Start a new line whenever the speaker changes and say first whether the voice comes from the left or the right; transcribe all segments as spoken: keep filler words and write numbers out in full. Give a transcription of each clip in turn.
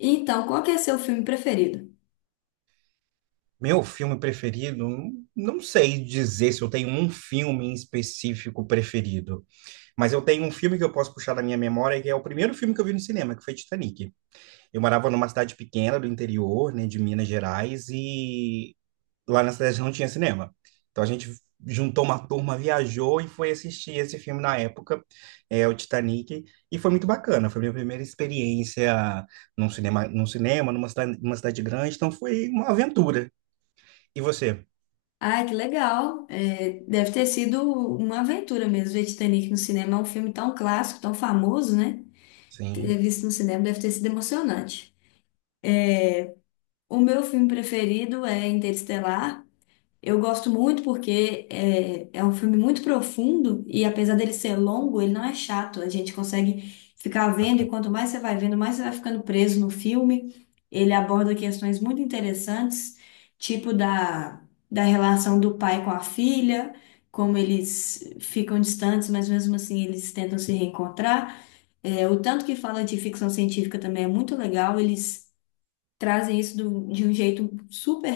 left: Então, qual que é seu filme preferido?
right: Meu filme preferido, não sei dizer se eu tenho um filme em específico preferido, mas eu tenho um filme que eu posso puxar da minha memória, que é o primeiro filme que eu vi no cinema, que foi Titanic. Eu morava numa cidade pequena do interior, né, de Minas Gerais, e lá na cidade não tinha cinema. Então a gente juntou uma turma, viajou e foi assistir esse filme na época, é o Titanic, e foi muito bacana. Foi minha primeira experiência num cinema, num cinema, numa cidade, numa cidade grande, então foi uma aventura. E você?
left: Ah, que legal. É, deve ter sido uma aventura mesmo ver Titanic no cinema. É um filme tão clássico, tão famoso, né? Ter
right: Sim,
left: visto no cinema deve ter sido emocionante. O meu filme preferido é Interestelar. Eu gosto muito porque é, é um filme muito profundo e apesar dele ser longo, ele não é chato. A gente consegue ficar vendo e
right: bacana.
left: quanto mais você vai vendo, mais você vai ficando preso no filme. Ele aborda questões muito interessantes, tipo da, da relação do pai com a filha, como eles ficam distantes, mas mesmo assim eles tentam se reencontrar. É, o tanto que fala de ficção científica também é muito legal. Eles trazem isso do- de um jeito super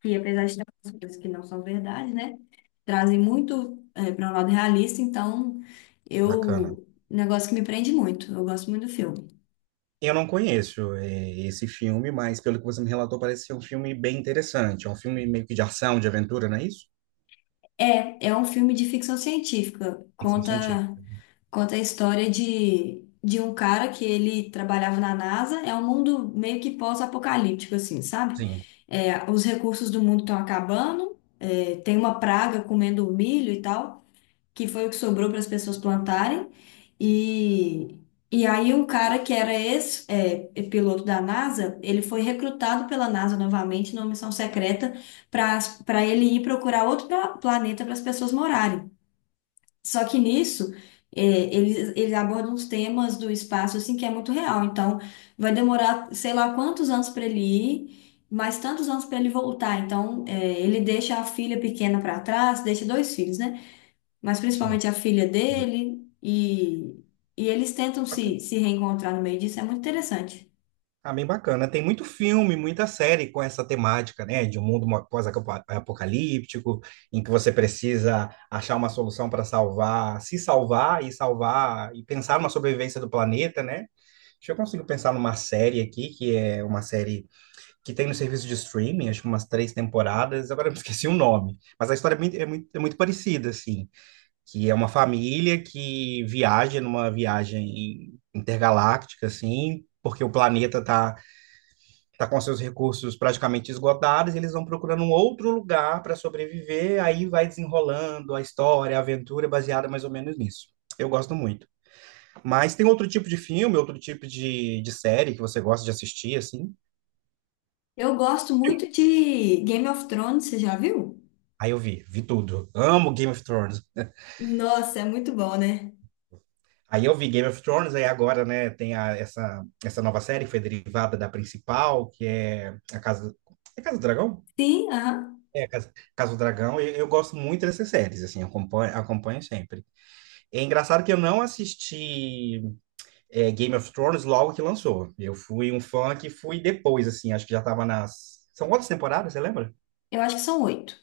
left: que apesar de ter algumas coisas que não são verdade, né? Trazem muito para um lado realista, então
right: Bacana.
left: eu. Um negócio que me prende muito, eu gosto muito do filme.
right: Eu não conheço eh, esse filme, mas pelo que você me relatou, parece ser um filme bem interessante. É um filme meio que de ação, de aventura, não é isso?
left: É, é um filme de ficção científica,
right: Ficção
left: conta,
right: científica.
left: conta a história de, de um cara que ele trabalhava na NASA, é um mundo meio que pós-apocalíptico, assim, sabe?
right: Sim,
left: É, os recursos do mundo estão acabando, é, tem uma praga comendo o milho e tal, que foi o que sobrou para as pessoas plantarem. E e aí um cara que era ex, é, é piloto da NASA, ele foi recrutado pela NASA novamente numa missão secreta para para ele ir procurar outro pla- planeta para as pessoas morarem. Só que nisso é, eles, eles abordam os temas do espaço assim que é muito real. Então vai demorar sei lá quantos anos para ele ir. Mas tantos anos para ele voltar, então é, ele deixa a filha pequena para trás, deixa dois filhos, né? Mas
right: sim.
left: principalmente a filha dele, e, e eles tentam
right: Bacana.
left: se, se reencontrar no meio disso, é muito interessante.
right: Ah, bem bacana. Tem muito filme, muita série com essa temática, né? De um mundo mo- pós-apocalíptico, em que você precisa achar uma solução para salvar, se salvar e salvar, e pensar numa sobrevivência do planeta, né? Deixa eu consigo pensar numa série aqui, que é uma série que tem no serviço de streaming, acho que umas três temporadas, agora eu esqueci o nome, mas a história é muito, é muito, é muito parecida, assim, que é uma família que viaja numa viagem intergaláctica, assim, porque o planeta tá, tá com seus recursos praticamente esgotados, e eles vão procurando um outro lugar para sobreviver, aí vai desenrolando a história, a aventura, baseada mais ou menos nisso. Eu gosto muito. Mas tem outro tipo de filme, outro tipo de, de série que você gosta de assistir, assim?
left: Eu gosto muito de Game of Thrones, você já viu?
right: Aí eu vi, vi tudo. Amo Game of Thrones.
left: Nossa, é muito bom, né?
right: Aí eu vi Game of Thrones, aí agora, né, tem a- essa, essa nova série que foi derivada da principal, que é a Casa, é Casa do Dragão?
left: Sim, aham.
right: É, Casa, Casa do Dragão, e eu gosto muito dessas séries, assim, eu acompanho, acompanho sempre. É engraçado que eu não assisti é, Game of Thrones logo que lançou. Eu fui um fã que fui depois, assim, acho que já tava nas... São quantas temporadas, você lembra?
left: Eu acho que são oito.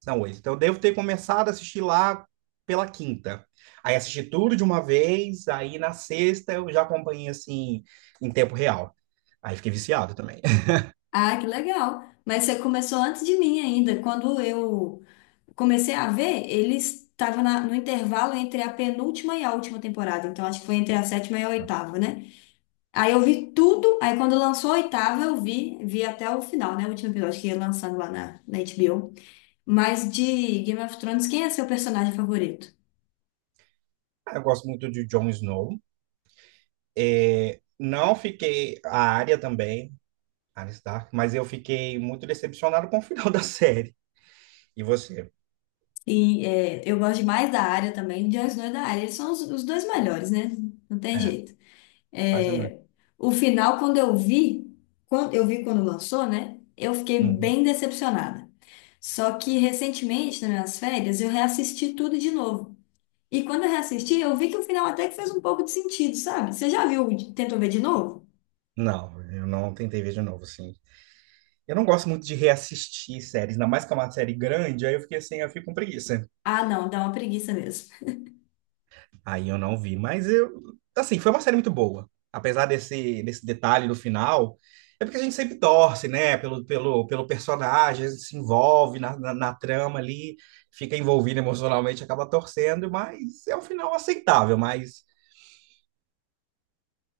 right: São oito. Então, eu devo ter começado a assistir lá pela quinta. Aí assisti tudo de uma vez, aí na sexta eu já acompanhei assim em tempo real. Aí fiquei viciado também.
left: Ah, que legal. Mas você começou antes de mim ainda. Quando eu comecei a ver, eles estavam no intervalo entre a penúltima e a última temporada. Então, acho que foi entre a sétima e a oitava, né? Aí eu vi tudo, aí quando lançou a oitava eu vi, vi até o final, né? O último episódio que ia lançando lá na, na H B O. Mas de Game of Thrones, quem é seu personagem favorito?
right: Eu gosto muito de Jon Snow. É, não fiquei a área também, Arya Stark, mas eu fiquei muito decepcionado com o final da série. E você?
left: E é, eu gosto demais da área também, de Jon Snow e da área. Eles são os, os dois melhores, né? Não tem
right: É,
left: jeito.
right: quase não.
left: É, o final, quando eu vi, quando eu vi quando lançou, né? Eu fiquei
right: Uhum.
left: bem decepcionada. Só que recentemente, nas minhas férias, eu reassisti tudo de novo. E quando eu reassisti, eu vi que o final até que fez um pouco de sentido, sabe? Você já viu, tentou ver de novo?
right: Não, eu não tentei ver de novo, assim. Eu não gosto muito de reassistir séries, ainda mais que é uma série grande, aí eu fiquei assim, eu fico com preguiça.
left: Ah, não, dá uma preguiça mesmo.
right: Aí eu não vi, mas eu, assim, foi uma série muito boa. Apesar desse, desse detalhe do final, é porque a gente sempre torce, né, pelo, pelo, pelo personagem, a gente se envolve na, na, na trama ali, fica envolvido emocionalmente, acaba torcendo, mas é um final aceitável, mas,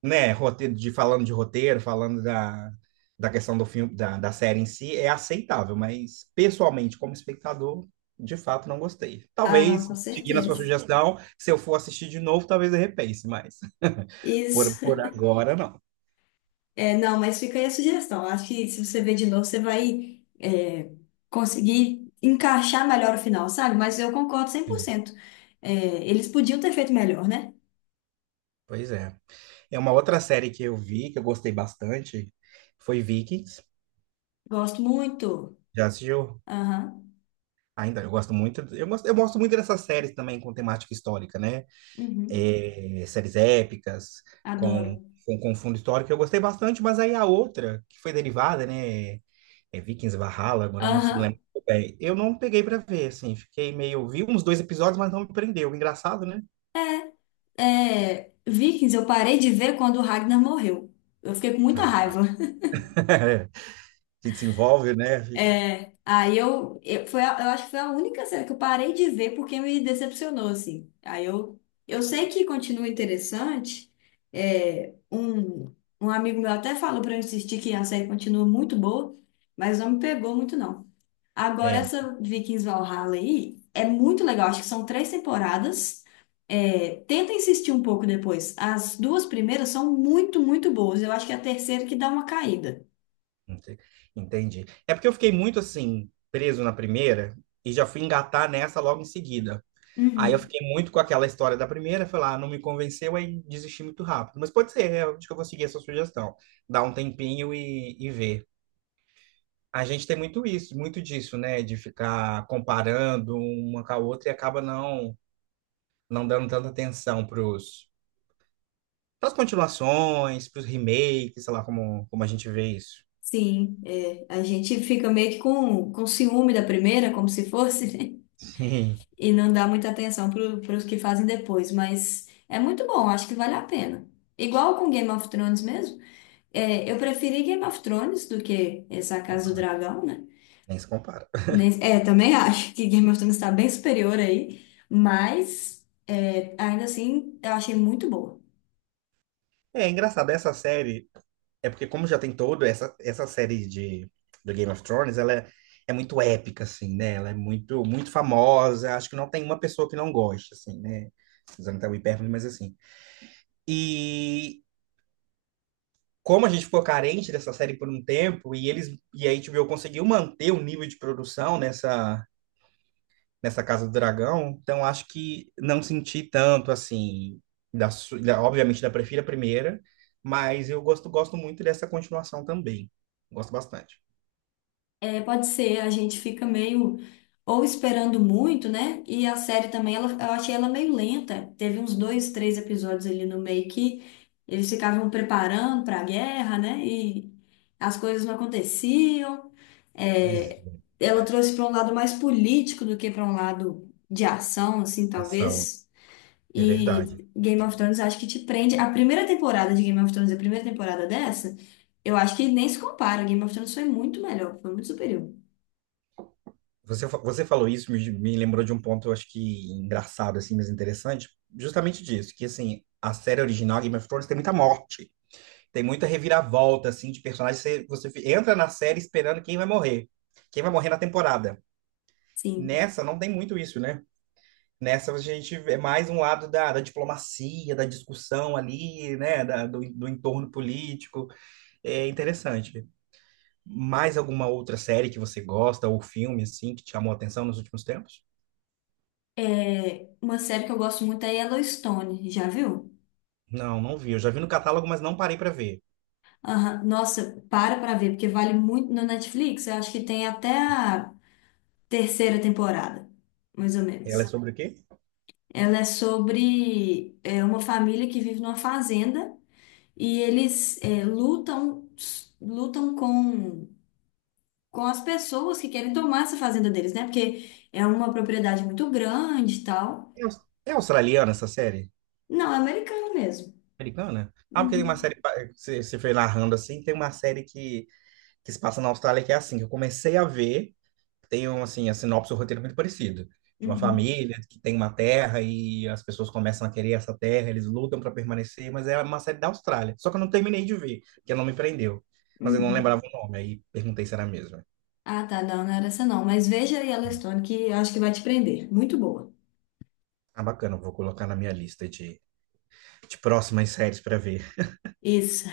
right: né, roteiro, de, falando de roteiro, falando da, da questão do filme, da, da série em si, é aceitável, mas pessoalmente, como espectador, de fato não gostei.
left: Ah, não,
right: Talvez,
left: com
right: seguindo a sua
left: certeza.
right: sugestão, se eu for assistir de novo, talvez eu repense, mas... Por,
left: Isso.
right: por agora, não.
left: É, não, mas fica aí a sugestão. Eu acho que se você ver de novo, você vai, é, conseguir encaixar melhor o final, sabe? Mas eu concordo
right: Sim,
left: cem por cento. É, eles podiam ter feito melhor, né?
right: pois é. É uma outra série que eu vi, que eu gostei bastante, foi Vikings.
left: Gosto muito.
right: Já assistiu?
left: Aham.
right: Ainda, eu gosto muito. Eu gosto, eu gosto muito dessas séries também com temática histórica, né?
left: Uhum.
right: É, séries épicas,
left: Adoro.
right: com, com, com fundo histórico. Eu gostei bastante, mas aí a outra, que foi derivada, né? É Vikings Valhalla, agora eu não se
left: Aham.
right: lembro muito bem. Eu não peguei pra ver, assim. Fiquei meio. Vi uns dois episódios, mas não me prendeu. Engraçado, né?
left: É, Vikings, eu parei de ver quando o Ragnar morreu. Eu fiquei com muita
right: Ah,
left: raiva.
right: que desenvolve, né? Fica...
left: É, aí eu, eu, foi a- eu acho que foi a única série que eu parei de ver porque me decepcionou, assim. Aí eu, eu sei que continua interessante. É, um, um amigo meu até falou pra eu insistir que a série continua muito boa, mas não me pegou muito, não. Agora,
right: É,
left: essa Vikings Valhalla aí é muito legal. Acho que são três temporadas. É, tenta insistir um pouco depois. As duas primeiras são muito, muito boas. Eu acho que é a terceira que dá uma caída.
right: Ente- Entendi. É porque eu fiquei muito assim, preso na primeira e já fui engatar nessa logo em seguida. Aí eu
left: Uhum.
right: fiquei muito com aquela história da primeira, foi lá, não me convenceu, aí desisti muito rápido. Mas pode ser, eu acho que eu vou seguir essa sugestão. Dar um tempinho e, e ver. A gente tem muito isso, muito disso, né? De ficar comparando uma com a outra e acaba não, não dando tanta atenção pros, pras continuações, pros remakes, sei lá como, como a gente vê isso.
left: Sim, é, a gente fica meio que com, com ciúme da primeira, como se fosse, né?
right: Sim,
left: E não dá muita atenção para os que fazem depois, mas é muito bom, acho que vale a pena. Igual com Game of Thrones mesmo, é, eu preferi Game of Thrones do que essa Casa do Dragão, né?
right: nem se compara.
left: Nem- É, também acho que Game of Thrones está bem superior aí, mas é, ainda assim eu achei muito boa.
right: É engraçado, essa série é porque como já tem todo essa essa série de do Game of Thrones, ela é, é muito épica assim, né? Ela é muito muito famosa, acho que não tem uma pessoa que não goste assim, né? Usando até o hipérbole, mas assim. E como a gente ficou carente dessa série por um tempo e eles e a H B O conseguiu manter o nível de produção nessa nessa Casa do Dragão, então acho que não senti tanto assim, da, su- da- obviamente da prefiro a primeira, mas eu gosto gosto muito dessa continuação também. Gosto bastante.
left: É, pode ser, a gente fica meio ou esperando muito, né? E a série também, ela, eu achei ela meio lenta. Teve uns dois, três episódios ali no meio que eles ficavam preparando para a guerra, né? E as coisas não aconteciam.
right: Pois
left: É,
right: é,
left: ela trouxe para um lado mais político do que para um lado de ação, assim,
right: ação.
left: talvez.
right: É verdade.
left: E Game of Thrones acho que te prende. A primeira temporada de Game of Thrones, a primeira temporada dessa, eu acho que nem se compara. Game of Thrones foi muito melhor, foi muito superior.
right: Você, fa- você falou isso, me, me lembrou de um ponto, eu acho que engraçado, assim, mas interessante, justamente disso, que, assim, a série original, Game of Thrones, tem muita morte, tem muita reviravolta, assim, de personagens, você, você fi- entra na série esperando quem vai morrer, quem vai morrer na temporada.
left: Sim.
right: Nessa, não tem muito isso, né? Nessa, a gente vê mais um lado da, da diplomacia, da discussão ali, né, da- do, do entorno político, é interessante. Mais alguma outra série que você gosta, ou filme, assim, que te chamou a atenção nos últimos tempos?
left: É, uma série que eu gosto muito é Yellowstone, já viu?
right: Não, não vi. Eu já vi no catálogo, mas não parei pra ver.
left: Aham. Nossa, para pra ver, porque vale muito no Netflix. Eu acho que tem até a terceira temporada, mais ou
right: Ela é
left: menos.
right: sobre o quê?
left: Ela é sobre é, uma família que vive numa fazenda e eles é, lutam, lutam com, com as pessoas que querem tomar essa fazenda deles, né? Porque é uma propriedade muito grande e tal.
right: É, aus- é australiana essa série?
left: Não, é americano mesmo.
right: Americana? Ah, porque tem uma
left: Uhum,
right: série, pa- eh, você você foi narrando assim, tem uma série que, que se passa na Austrália que é assim, que eu comecei a ver, tem um, assim, a sinopse, o roteiro é muito parecido. De uma
left: uhum,
right: família que tem uma terra e as pessoas começam a querer essa terra, eles lutam para permanecer, mas é uma série da Austrália. Só que eu não terminei de ver, porque não me prendeu. Mas eu não
left: uhum.
right: lembrava o nome, aí perguntei se era a mesma.
left: Ah, tá, não, não era essa não. Mas veja aí ela Stone, que eu acho que vai te prender. Muito boa.
right: Ah, bacana, vou colocar na minha lista de, de próximas séries para ver.
left: Isso.